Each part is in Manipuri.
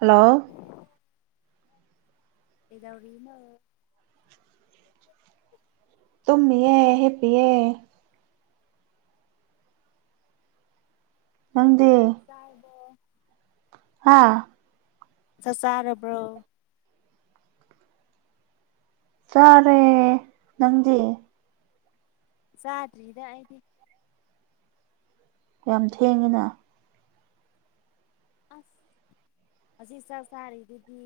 ꯍꯜꯂꯣ꯫ ꯀꯩꯗꯧꯔꯤꯅꫭ꯫ ꯃꯤꯑꯦ ꯍꯦꯄꯤꯑꯦ꯫ ꯅꯪꯗꯤ ꯆꯥꯏꯗ꯫ ꯍꯥ꯫ ꯆ ꯆꯥꯔꯕ꯭ꯔꯣ꯫ ꯆꯥꯔꯦ ꯅꯪꯗꯤ꯫ ꯆꯥꯗ꯭ꯔꯤꯗ ꯑꯩꯗꯤ꯫ ꯌꯥꯝ ꯊꯦꯡꯉꯤꯅ꯫ ꯑꯁ꯫ ꯑꯁꯤ ꯆꯥꯛ ꯆꯥꯔꯤꯗꯨꯗꯤ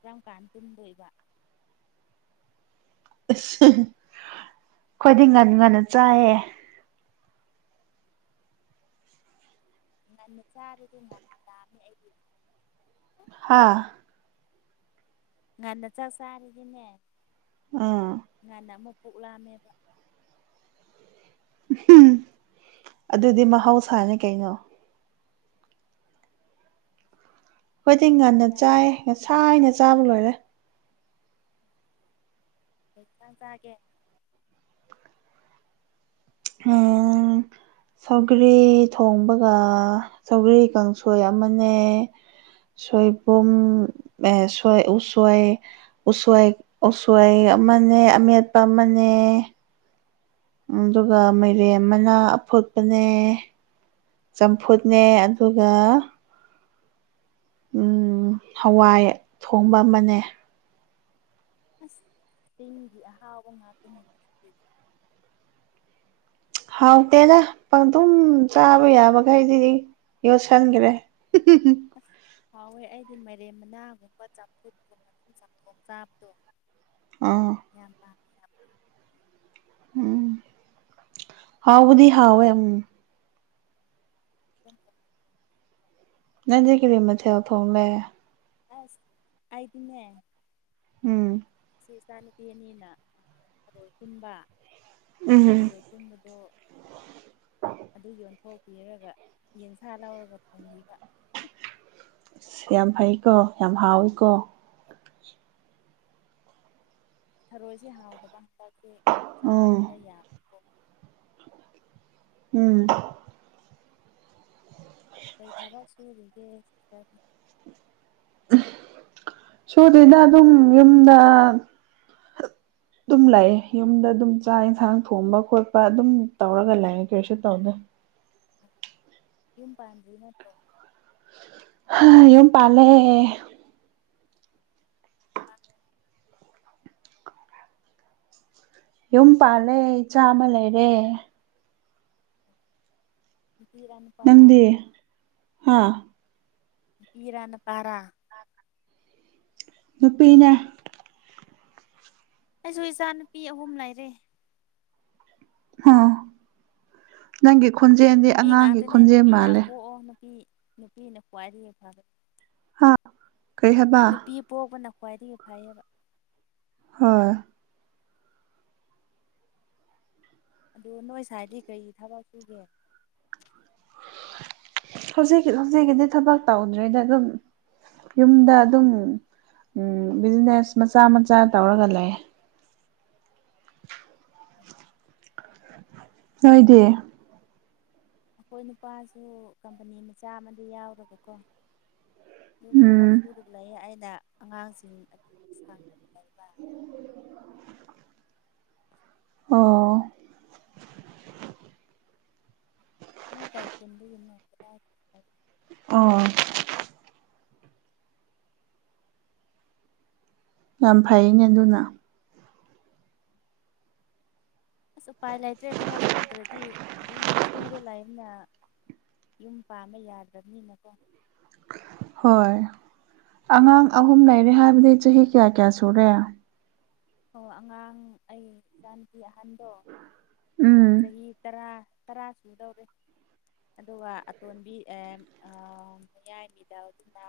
ꯀꯔꯝ ꯀꯥꯟ ꯇꯨꯝꯗꯣꯏꯕꯥ꯫ ꯑꯁ ꯈꯣꯏꯗꯤ ꯉꯟ ꯉꯟꯅ ꯆꯥꯏꯌꯦ꯫ ꯉꯟꯅ ꯆꯔꯗꯤ ꯉꯟꯅ ꯂꯥꯝꯑꯦ꯫ ꯍꯥꯥ꯫ ꯉꯥꯟꯅ ꯆꯛ ꯆꯥꯔꯗꯤꯅꯦ ꯎꯝ꯫ ꯉꯟꯅ ꯑꯃꯨꯛ ꯄꯨꯛ ꯂꯥꯝꯑꯦꯕ꯫ ꯑꯗꯨꯗꯤ ꯃꯍꯧꯁꯥꯅꯦ ꯀꯩꯅꯣ꯫ ꯈꫭꯏꯗꯤ ꯅꯪꯗꯤ ꯉꯟꯅ ꯀꯥꯏꯗꯒꯤ ꯆꯥꯏ ꯉꯁꯥꯏꯅ ꯆꯥꯕ ꯂꯣꯏꯔꯦ꯫ ꯀꯩ ꯍꯤꯟꯁꯥꯡ ꯆꯥꯒꯦ꯫ ꯎꯝ꯫ [unintelligible] ꯁꯧꯒ꯭ꯔꯤ ꯊꯣꯡꯕꯒ ꯁꯧꯒ꯭ꯔꯤ ꯀꯥꯡꯁꯣꯏ ꯑꯃꯅꯦ꯫ ꯁꯣꯏꯕꯨꯝ ꯑꯦ ꯁꯣꯏ ꯎꯁꫭꯏ ꯎꯁꫭꯏ ꯎꯁꫭꯏ ꯑꯃꯅꯦ ꯑꯃꯦꯠꯄ ꯑꯃꯅꯦ ꯑꯗꯨꯒ ꯃꯩꯔꯦꯟ ꯃꯅ ꯑꯐꯨꯠꯄꯅꯦ꯫ ꯆꯝꯐꯨꯠꯅꯦ ꯑꯁ ꯑꯗꯨꯒ ꯎꯝ ꯍꯋꯥꯏ ꯊꯣꯡꯕ ꯑꯃꯅꯦ꯫ ꯑꯁ ꯆꯤꯡꯒꯤ ꯑꯍꯥꯎꯕ ꯉꯥꯛꯇꯅꯦ꯫ ꯍꯥꯎꯇꯦꯗ ꯄꯪꯗꯨꯝ ꯆꯥꯕ ꯌꯥꯕꯈꯩꯗꯤꯗꯤ ꯌꯣꯠꯁꯟꯒ꯭ꯔꯦ꯫ ꯑꯁ ꯍꯥꯎꯋꯦ ꯑꯩꯗꯤ ꯃꯔꯦꯝ ꯃꯅꯥꯒꯨꯝꯕ ꯆꯝꯐꯨꯠꯀꯨꯝꯕ ꯆꯝꯊꯣꯡ ꯆꯥꯕꯗꯣ꯫ ꯑꯥ ꯌꯥꯝꯅ ꯎꯝ ꯍꯥꯎꯕꯨꯗꯤ ꯍꯥꯎꯋꯦ ꯎꯝ [inaudible] ꯅꯪꯗꯤ ꯀꯔꯤ ꯃꯊꯦꯜ ꯊꫭꯡꯂꯦ꯫ ꯑꯁ ꯑꯩꯗꯤꯅꯦ ꯎꯝ꯫ ꯁꯤ ꯏꯆꯥꯅꯨꯄꯤ ꯑꯅꯤꯅ ꯊꯔꯣꯏ ꯈꯨꯟꯕꯥ ꯎꯝ ꯊꯔꯣꯏ ꯈꯩꯟꯕꯗꯣ [unintelligible] [unintelligible] ꯑꯗꯨ ꯌꯣꯟꯊꯣꯛꯄꯤꯔꯒ ꯌꯦꯟꯁꯥ ꯂꯥꯎꯔꯒ ꯊꫭꯡꯕꯤꯕ꯫ ꯑꯁ ꯌꯥꯝ ꯍꯩꯀꯣ ꯌꯥꯝ ꯍꯥꯎꯋꯤꯀꯣ꯫ ꯊꯔꯣꯏꯁꯦ ꯍꯥꯎꯗꯕ ꯍꯥꯟꯇꯥꯛꯁꯦ ꯆꯥ ꯎꯝ ꯈꯔ ꯌꯥꯕꯀꯣ꯫ ꯎꯝ ꯀꯩ ꯊꯕꯛ ꯁꯨꯔꯤꯒꯦ ꯅꯪ ꯎꯝ ꯁꯨꯗꯔꯤꯗ ꯑꯗꯨꯝ ꯌꯨꯝꯗ [unintelligible] ꯗꯨꯝ ꯂꯩꯌ‌ꯦ ꯌꯨꯝꯗ ꯑꯗꯨꯝ ꯆꯥꯛ ꯌꯦꯟꯁꯥꯡ ꯊꯣꯡꯕ ꯈꯣꯠꯄ ꯑꯗꯨꯝ ꯇꯧꯔꯒ ꯂꯩ ꯀꯔꯤꯁꯨ ꯇꯧꯗ‌ꯦ ꯌꯨꯝ ꯄꯥꯟꯗ꯭ꯔꯤ ꯅꯠꯇ꯭ꯔꯣ ꯍꯥ ꯌꯨꯝ ꯄꯥꯜꯂ‌ꯦ ꯑꯥ ꯌꯨꯝ ꯄꯥꯜꯂꯦ ꯏꯆꯥ ꯑꯃ ꯂꯩꯔꯦ ꯅꯨꯄꯤꯔꯥ ꯅꯨꯄꯥꯔꯥ ꯅꯪꯗꯤ ꯍꯥꯥ ꯅꯨꯄꯤꯔꯥ ꯅꯨꯄꯥꯔꯥꯥ ꯅꯨꯄꯤꯅ‌ꯦ ꯑꯩꯁꯨ ꯏꯆꯥ ꯅꯨꯄꯤ ꯑꯍꯨꯝ ꯂꯩꯔꯦ ꯑꯣ ꯅꯪꯒꯤ ꯈꯣꯟꯖꯦꯜꯗꯤ ꯅꯨꯄꯤ ꯑꯉꯥꯡꯒꯤ ꯉꯥꯛꯇꯅꯦ ꯈꯣꯟꯖꯦꯜ ꯅꯨꯄꯤ ꯌꯥꯝ ꯃꯥꯜꯂꯦ ꯄꯣꯛꯑꯣ ꯅꯨꯄꯤ ꯅꯨꯄꯤꯅ ꯈ꯭ꯋꯥꯏꯗꯒꯤ ꯐꯔ‌ꯦ ꯍꯥ ꯀꯔꯤ ꯍꯥꯏꯕ ꯅꯨꯄꯤ ꯄꯣꯛꯄꯅ ꯈ꯭ꯋꯥꯏꯗꯒꯤ ꯐꯩꯌꯦꯕ ꯍꯣꯏ ꯑꯗ‌ꯣ ꯅꯣꯏ ꯁꯥꯏꯗꯤ ꯀꯔꯤ ꯊꯕꯛ ꯁꯨꯒꯦ ꯍꯧꯖꯤꯛꯀꯤ ꯍꯧꯖꯤꯛꯀꯤꯗꯤ ꯊꯕꯛ ꯇꯧꯗ꯭ꯔꯤꯗ ꯗꯨꯝ ꯌꯨꯝꯗ ꯑꯗꯨꯝ ꯎꯝ ꯕꯤꯖꯤꯅꯦꯁ ꯃꯆꯥ ꯃꯆꯥ ꯇꯧꯔꯒ ꯂꯩ ꯅꯣꯏꯗꯤ ꯑꯩꯈꯣꯏ ꯅꯨꯄꯥꯁꯨ ꯀꯝꯄꯅꯤ ꯃꯆꯥ ꯑꯃꯗꯤ ꯌꯥꯎꯔꯒꯀꯣ ꯗꯨꯝ ꯊꯕꯛ ꯎꯝ ꯁꯨꯔꯒ ꯂꯩꯌꯦ ꯑꯩꯅ ꯑꯉꯥꯡꯁꯤꯡ ꯑꯗꯨ ꯁꯥꯡꯉꯒ ꯂꯩꯕ [inaudible] ꯑꯣ ꯅ‌ꯣꯏ ꯀꯩ ꯈꯨꯟꯗꯒꯤꯅ‌ꯣ ꯀꯗꯥꯏ [unintelligible] ꯑꯣ ꯌꯥꯝ ꯐꯩꯅꯦ ꯑꯗꯨꯅ ꯑꯁ ꯎꯄꯥꯏ ꯂꯩꯇ꯭ꯔꯦ ꯊꯕꯛ ꯁꯨꯗ꯭ꯔꯗꯤ ꯑꯗꯨꯝ ꯐ꯭ꯔꯤꯗ ꯂꯩꯝꯅ ꯌꯨꯝ ꯄꯥꯟꯕ ꯌꯥꯗ꯭ꯔꯝꯅꯤꯅꯀꯣ ꯍꯣꯏ ꯑꯉꯥꯡ ꯑꯍꯨꯝ ꯂꯩꯔꯦ ꯍꯥꯏꯕꯗꯤ ꯆꯍꯤ ꯀꯌꯥ ꯀꯌꯥ ꯁꯨꯔꯦ ꯑꯣ ꯑꯉꯥꯡ ꯑꯩ ꯏꯆꯥꯅꯨꯄꯤ ꯑꯍꯟꯗꯣ ꯎꯝ ꯆꯍꯤ ꯇꯔꯥ ꯇꯔꯥ ꯁꯨꯗꯧꯔꯦ ꯑꯗꯨꯒ ꯑꯇꯣꯟꯕꯤ ꯑꯦ ꯑꯥ ꯌꯥꯏꯝꯕꯤ ꯗꯧꯗꯨꯅ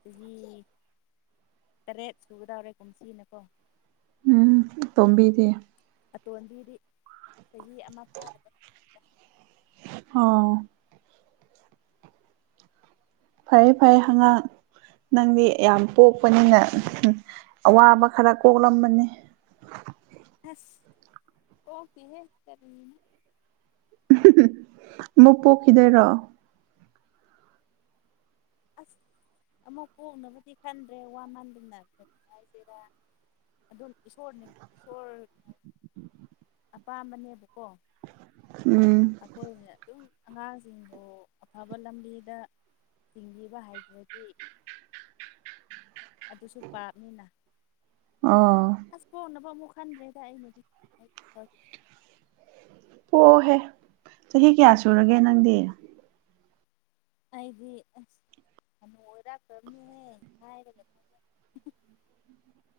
ꯆꯍꯤ ꯇꯔꯦꯠ ꯁꯨꯒꯗꯧꯔꯦ ꯀꯨꯝꯁꯤꯅ ꯀꯣ ꯎꯝ ꯇꯣꯝꯕꯤꯗꯤ ꯑꯇꯣꯟꯕꯤꯗꯤ ꯆꯍꯤ ꯑꯃ ꯐꯥꯕꯗ ꯑ‌ꯣ ꯐꯩꯌ‌ꯦ ꯐꯩꯌꯦ ꯑꯉꯥꯡ ꯅꯪꯗꯤ ꯌꯥꯝ ꯄꯣꯛꯄꯅꯤꯅ ꯍꯝ ꯑꯋꯥꯕ ꯈꯔ ꯀꯣꯛꯂꯝꯃꯅꯤ ꯑꯁ ꯀ‌ꯣꯛꯇ‌ꯦꯍ‌ꯦ ꯀꯔꯤꯅ‌ꯣ ꯃꯨꯛ ꯄꯣꯛꯈꯤꯗꯣꯏꯔꯣ ꯑꯁ ꯑꯃꯨꯛ ꯄꯣꯛꯅꯕꯗꯤ ꯈꯟꯗ꯭ꯔꯦ ꯋꯥꯟ ꯃꯟꯗꯅ ꯀꯔꯤ ꯍꯥꯏꯖꯤꯔꯥ ꯑꯗꯨꯝ ꯏꯁꯣꯔꯅ ꯏꯁꯣꯔ ꯑꯄꯥꯝꯕꯅꯦꯕ ꯀꯣ ꯎꯝ ꯑꯩꯈꯣꯏꯅ ꯑꯗꯨꯝ ꯑꯉꯥꯡꯁꯤꯡꯕꯨ ꯑꯐꯕ ꯂꯝꯕꯤꯗ ꯊꯤꯡꯕꯤꯕ ꯍꯥꯏꯗ꯭ꯔꯗꯤ ꯑꯗꯨꯁꯨ ꯄꯥꯞꯅꯤꯅ ꯑꯣ ꯑꯁ ꯄ‌ꯣꯟꯅꯕ ꯑꯃꯨꯛ ꯈꯟꯗ꯭ꯔꯦꯗ ꯑꯩꯅꯗꯤ [inaudible] ꯄ‌ꯣꯑꯣꯍꯦ ꯆꯍꯤ ꯀꯌꯥ ꯁꯨꯔꯒꯦ ꯅꯪꯗꯤ ꯑꯩꯗꯤ ꯑꯁ ꯑꯃ ꯑꯣꯏꯔꯥꯛꯄꯅꯦ ꯍꯥꯏꯔꯒ ꯐ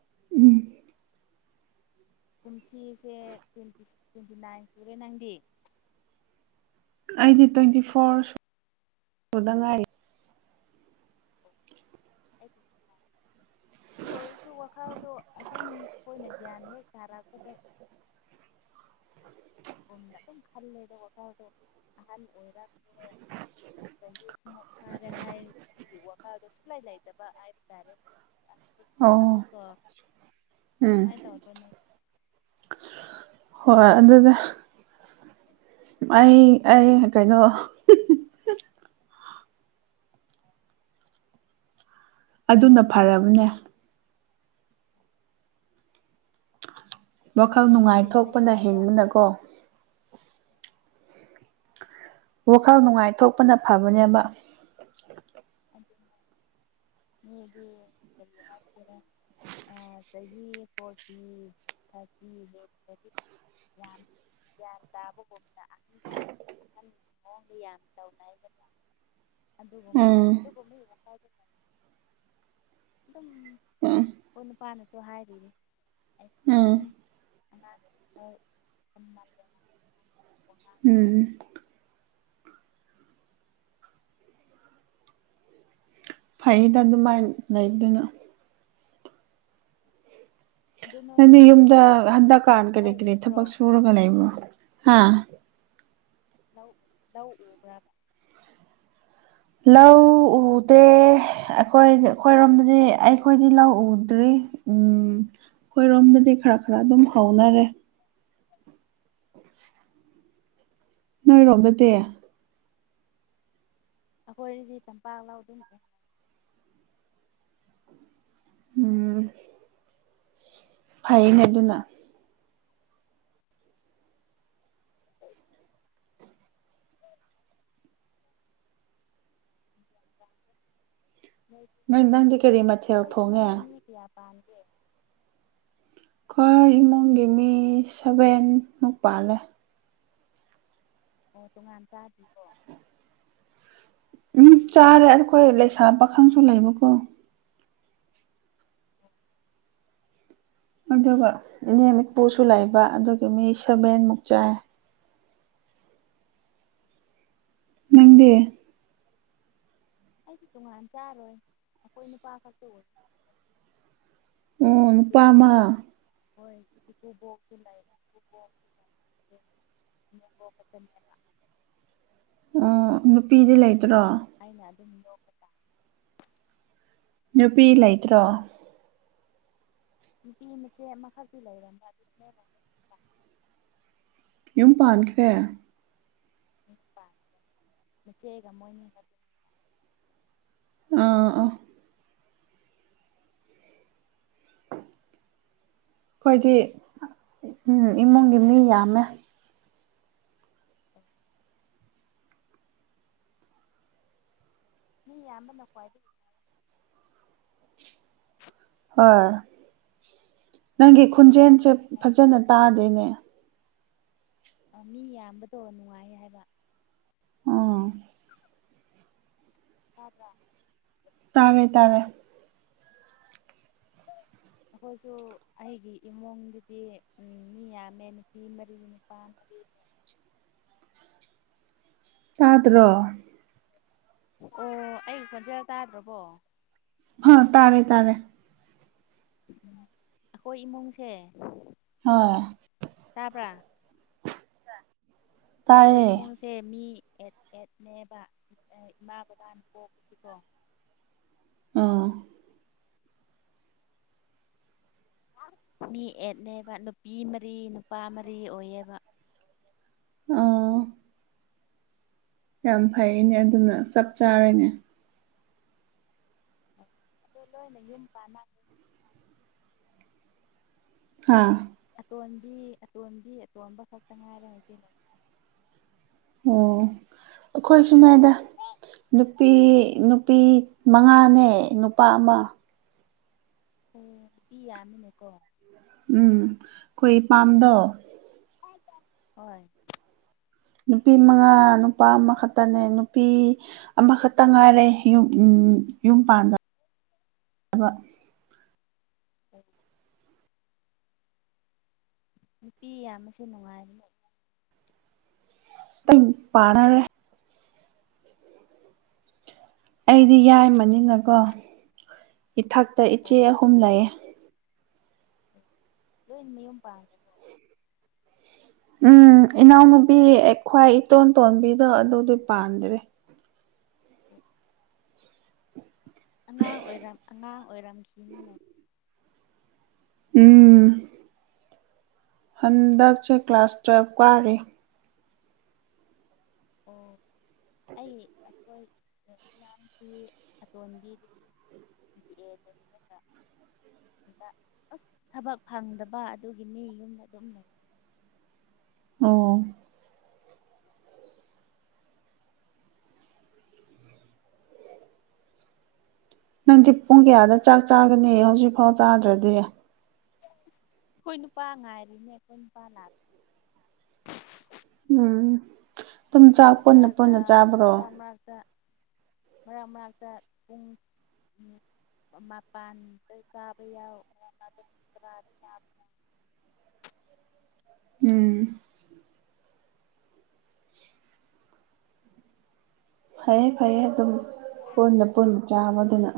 ꯎꯝ ꯀꯨꯝꯁꯤꯁꯦ ꯇ꯭ꯋꯦꯟꯇ ꯇ꯭ꯋꯦꯟꯇꯤ ꯅꯥꯏꯟ ꯁꯨꯔꯦ ꯅꯪꯗꯤ ꯑꯩꯗꯤ ꯇ꯭ꯋꯦꯟꯇꯤ ꯐꯣꯔꯗ ꯉꯥꯏ ꯑꯩꯗꯤ ꯑꯗꯨ ꯑꯣꯏꯔꯁꯨ ꯋꯥꯈꯜꯗꯣ ꯑꯗꯨꯝ ꯑꯩꯈꯣꯏꯅ ꯒ꯭ꯌꯥꯟ ꯍꯦꯛ ꯇꯥꯔꯛꯄꯗ [inaudible] ꯀꯝꯗ ꯑꯗꯨꯝ ꯈ ꯂꯩꯗꯀꯗꯣ ꯑꯍꯜ ꯑꯣꯔꯥ ꯁ ꯐꯥꯔꯦ ꯍꯥꯏ ꯋꯥꯗ ꯥꯏꯗꯕꯕꯥ ꯍꯥꯏꯔꯇꯥꯦ ꯑꯣ ꯄꯣꯊꯥꯗꯀꯣ ꯎꯝ ꯀꯃꯥꯏꯅ ꯇꯧꯗꯣꯏ ꯅꯣꯏꯒꯤ [unintelligible] ꯍꯣꯏ ꯑꯗꯨꯗꯤ ꯑꯩ ꯑꯩ ꯀꯩꯅꯣ ꯑꯗꯨꯅ ꯐꯔꯕꯅꯦ ꯋꯥꯈꯜ ꯃꯤꯗꯤ ꯆꯍꯤ ꯅꯨꯡꯉꯥꯏꯊꯣꯛꯄꯅ ꯈꯔ ꯍꯤꯡꯕꯅꯀꯣ ꯋꯥꯈꯜ ꯅꯨꯡꯉꯥꯏꯊꯣꯛꯄꯅ ꯐꯕꯅꯦꯕ ꯃꯤ ꯗꯤ ꯀꯔꯤ ꯍꯥꯢꯁꯤꯕ ꯆꯍꯤ ꯐꯣꯔꯇꯤ ꯊꯥꯔꯇꯤ ꯍꯦꯗꯤ ꯌꯥꯝ ꯒ꯭ꯌꯥꯟ ꯇꯥꯕꯒꯨꯝꯅ ꯑꯍꯟ ꯌꯥꯝ ꯑꯍꯟ ꯃꯑꯣꯡꯗ ꯌꯥꯝ ꯇꯧꯅꯏꯗꯅ ꯑꯗꯨꯒꯨꯝ ꯎꯝ ꯑꯗꯨꯒꯨꯝ ꯑꯗꯨꯝ ꯎꯝ ꯍꯣꯏ ꯅꯨꯄꯥꯅꯁꯨ ꯍꯥꯏꯔꯤꯅꯦ ꯑ ꯎꯝ ꯍꯣꯏ ꯁꯟꯃꯜ ꯎꯝ ꯐꯩꯗ ꯑꯗꯨꯃꯥꯏꯅ ꯂꯩꯗꯅ ꯑꯗꯨ ꯅꯗꯤ ꯅꯣꯏꯗꯤ ꯌꯨꯝꯗ ꯍꯟꯗꯛꯀꯥꯟ ꯀꯔꯤ ꯂꯧ ꯀꯔꯤ ꯎꯕ꯭ꯔꯣ ꯊꯕꯛ ꯁꯨꯔꯒ ꯂꯩꯕꯣ ꯑ ꯂꯧ ꯂꯧ ꯎꯕ꯭ꯔꯕ ꯂꯧ ꯎꯗꯦ ꯑꯩꯈꯣꯏ ꯑꯩꯈꯣꯏꯔꯣꯝꯗꯗꯤ ꯑꯩꯈꯣꯏꯗꯤ ꯂꯧ ꯎꯗ꯭ꯔꯤ ꯎꯝ [inaudible] ꯑꯩꯈꯣꯏꯔꯣꯝꯗꯗꯤ ꯈꯔ ꯈꯔ ꯑꯗꯨꯝ ꯍꯧꯥꯎꯅꯔꯦ ꯅꯣꯏꯔꯣꯝꯗ ꯇꯦ ꯑꯩꯈꯣꯏꯔꯗꯤ ꯇꯝꯄꯥꯛ ꯂꯧꯎ ꯑꯗꯨꯝ ꯎꯝ ꯐꯩꯅꯦ ꯑꯗꯨꯅ ꯅꯣꯏꯗꯤ ꯅꯪ ꯅꯣꯢꯒꯤ ꯀꯔꯤ ꯃꯊꯦꯜ ꯊꯣꯡꯉꯦ ꯄꯗꯦ ꯑꯩꯈꯣꯏ ꯏꯃꯨꯡꯒꯤ ꯃꯤ ꯁꯚꯦꯟ ꯃꯨꯛ ꯄꯥꯜꯂꯦ ꯑꯣ ꯇꯣꯉꯥꯟ ꯆꯥꯗꯔꯤꯕꯣ ꯎꯝ ꯆꯥꯔꯦ ꯑꯩꯈꯣꯏ ꯂꯩꯁꯥ ꯄꯥꯈꯪꯁꯨ ꯂꯩꯕꯀꯣ ꯑꯗꯨꯒ ꯏꯅꯦ ꯏꯠꯄꯨꯁꯨ ꯂꯩꯕ ꯑꯗꯨꯒꯤ ꯃꯤ ꯁꯚꯦꯟꯃꯨꯛ ꯆꯥꯏ ꯅꯪꯗꯤ ꯑꯩꯗꯤ ꯇꯣꯉꯥꯟ ꯆꯥꯔꯣꯏ ꯑꯩꯈꯣꯏ ꯅꯨꯄꯥ ꯈꯛꯇ ꯑꯣꯏ ꯑꯣ ꯅꯨꯄꯥꯃ ꯍꯣꯏꯨꯕꯁꯨ ꯂꯩ ꯌꯦꯄꯦ ꯃ ꯑꯣ ꯅꯨꯄꯤꯗꯤ ꯂꯩꯇ꯭ꯔꯣ ꯑꯩꯅ ꯑꯗꯨꯝ ꯌꯣꯛꯄ ꯇꯥ ꯅꯨꯄꯤ ꯂꯩꯇ꯭ꯔꯣ ꯅꯨꯄꯤ ꯃꯆꯦ ꯑꯃꯈꯛꯇꯤ ꯂꯩꯔꯕꯅꯤ꯭ꯔ ꯑꯗꯨ ꯌꯨꯝ ꯄꯥꯟꯈ꯭ꯔꯦ ꯆꯒ ꯃ ꯑꯥꯥ [inaudible] ꯑꯩꯈꯣꯏꯗꯤ ꯏꯃꯨꯡꯒꯤ ꯃꯤ ꯌꯥꯝꯃꯦ ꯃꯤ ꯌꯥꯝꯌꯥꯝꯕꯅ ꯈ꯭ꯋꯥꯏꯗꯒꯤꯥꯏ ꯍꯣꯏ ꯅꯪꯒꯤ ꯈꯨꯣꯟꯖꯦꯜꯁꯦ ꯐꯖꯅ ꯇꯥꯗꯣꯏꯅꯦ ꯃꯤ ꯌꯥꯝꯕꯗꯣ ꯅꯨꯡꯉꯥꯏꯌꯦ ꯍꯥꯏꯕ ꯑꯥ ꯇꯗ ꯇꯥꯔꯦ ꯇꯥꯔꯦ ꯍ ꯑꯩꯈꯣꯏꯁꯨ ꯑꯩꯒꯤ ꯏꯃꯨꯡꯒꯤꯗꯤ ꯎꯝ ꯃꯤ ꯌꯥꯝꯃꯦ ꯅꯨꯄꯤ ꯃꯔꯤ ꯅꯨꯄꯥ ꯃꯔꯤ ꯍ ꯇꯥꯗ꯭ꯔꯣ ꯑꯣ ꯑꯩ ꯐꯖ ꯇꯥꯗ꯭ꯔꯕꯣ ꯍꯥ ꯇꯥꯔꯦ ꯇꯥꯔꯦ ꯎ ꯑꯩꯈꯣꯏ ꯏꯃꯨꯡꯁꯦ ꯍꯣꯏ ꯇꯥꯕ꯭ꯔꯥ ꯑꯩꯈꯣꯏ ꯇꯥꯔꯦ ꯏꯃꯨꯡꯁꯦ ꯃꯤ ꯑꯦꯠ ꯑꯦꯠꯅꯦꯕ ꯏꯃꯥ ꯕꯕꯥꯅ ꯀꯣꯛꯄꯁꯤꯀꯣ ꯑꯥ ꯃꯤ ꯑꯦꯠꯅꯦꯕ ꯅꯨꯄꯤ ꯃꯔꯤ ꯅꯨꯄꯥ ꯃꯔꯤ ꯑꯣꯏꯌꯦꯕ ꯑꯥ ꯌꯥꯝ ꯐꯩꯅꯦ ꯑꯗꯨꯅ ꯆꯞ ꯆꯥꯔꯅꯦ ꯑꯣ ꯑꯗꯣ ꯂꯣꯏꯅ ꯌꯨꯝ ꯄꯥꯟ ꯑꯥ ꯑꯇꯣꯝꯕꯤ ꯑꯇꯣꯝꯕꯤ ꯑꯇꯣꯟꯕ ꯈꯛꯇ ꯉꯥꯏꯔꯦ ꯍꯧꯖꯤꯛ ꯂꯩꯔꯤꯁꯦ ꯑꯣ ꯑꯩꯈꯣꯏꯁꯨꯅꯦꯗ ꯅꯨꯄꯤ ꯅꯨꯄꯤ ꯃꯉꯥꯅꯦ ꯅꯨꯄꯥ ꯑꯃ ꯑꯣ ꯏ ꯌꯥꯝꯃꯤꯅꯦꯀꯣ ꯎꯝ ꯑꯩꯈꯣꯏ ꯄꯥꯝꯗꯣ ꯍꯣꯏ ꯅꯨꯄꯤ ꯃꯉꯥ ꯅꯨꯄꯥ ꯑꯃꯈꯛꯇꯅꯦ ꯅꯨꯄꯤ ꯑꯃꯈꯛꯇ ꯉꯥꯏꯔꯦ ꯎ ꯎꯝ ꯌꯨꯝ ꯄꯥꯟꯗ ꯑꯣ ꯑꯕ ꯎꯝ ꯅꯨꯄꯤ ꯑꯌꯥꯝꯕꯁꯦ ꯅꯨꯡꯉꯥꯏꯔꯅꯦ ꯑ ꯄꯥꯅꯔꯦ ꯑꯩꯗꯤ ꯌꯥꯏꯃꯅꯤꯅꯀꯣ ꯏꯊꯛꯇ ꯏꯆꯦ ꯑꯣ ꯑꯍꯨꯝ ꯂꯩꯌꯦ ꯑꯣ ꯂꯣꯏ ꯃꯌꯨꯝ ꯄꯥꯡꯈ꯭ꯔꯣ ꯎꯝ ꯏꯅꯥꯎꯅꯨꯕꯤ ꯈ꯭ꯋꯥꯏ ꯏꯇꯣꯟ ꯇꯣꯟꯕꯤꯗꯣ ꯑꯗꯨꯗꯤ ꯄꯥꯟꯗ꯭ꯔꯦ ꯎ ꯑꯉꯥꯡ ꯑꯣꯏꯔꯝ ꯑꯉꯥꯡ ꯑꯣꯏꯔꯝꯈꯤꯅꯤꯅꯦ ꯎꯝ ꯍꯟꯗꯛꯁꯦ ꯀ꯭ꯂꯥꯁ ꯇꯨꯋꯦꯜꯞ ꯀꯥꯔꯤ ꯑꯣ ꯑꯩ ꯍꯈꯣꯏ ꯂꯔꯤꯛ ꯂꯥꯡꯁꯤ ꯑꯇꯣꯟꯕꯤꯗꯨꯁꯨ [inaudible] ꯑ ꯑꯁ ꯊꯕꯛ ꯐꯪꯗꯕ ꯑꯗꯨꯒꯤ ꯃꯤ ꯌꯨꯝꯗ ꯑꯗꯨꯝ ꯂꯩꯔ [inaudible] ꯑꯣ ꯅꯪꯗꯤ ꯄꯨꯡ ꯀꯌꯥꯗ ꯆꯥꯛ ꯆꯥꯒꯅꯤ ꯍꯧꯖꯤꯛ ꯐꯥꯎ ꯆꯥꯗ꯭ꯔꯗꯤ ꯑꯩꯈꯣꯏ ꯅꯨꯄꯥ ꯉꯥꯏꯔꯤꯅꯦ ꯑꯩꯈꯣꯏ ꯅꯨꯄꯥ ꯂꯥꯛꯇꯦ ꯎꯝ ꯑꯗꯨꯝ ꯆꯥꯛ ꯄꯨꯟꯅ ꯃꯔꯥꯛꯛꯇ ꯄꯨꯟꯅ ꯆꯥꯕ꯭ꯔꯣ ꯃꯔꯥꯡ ꯃꯅꯥꯛꯛꯇ ꯃꯔꯥꯡ ꯃꯅꯥꯛꯇ ꯎꯨꯡ ꯎꯝ ꯃꯄꯥꯟꯗ ꯆꯥꯕ ꯌꯥꯎ ꯃꯕ [inaudible] ꯎꯝ ꯐꯩꯌꯦ ꯐꯩꯌꯦ ꯑꯗꯨꯝ ꯀꯣꯟꯅ ꯄꯨꯟꯕ ꯆꯥꯕꯗꯨꯅ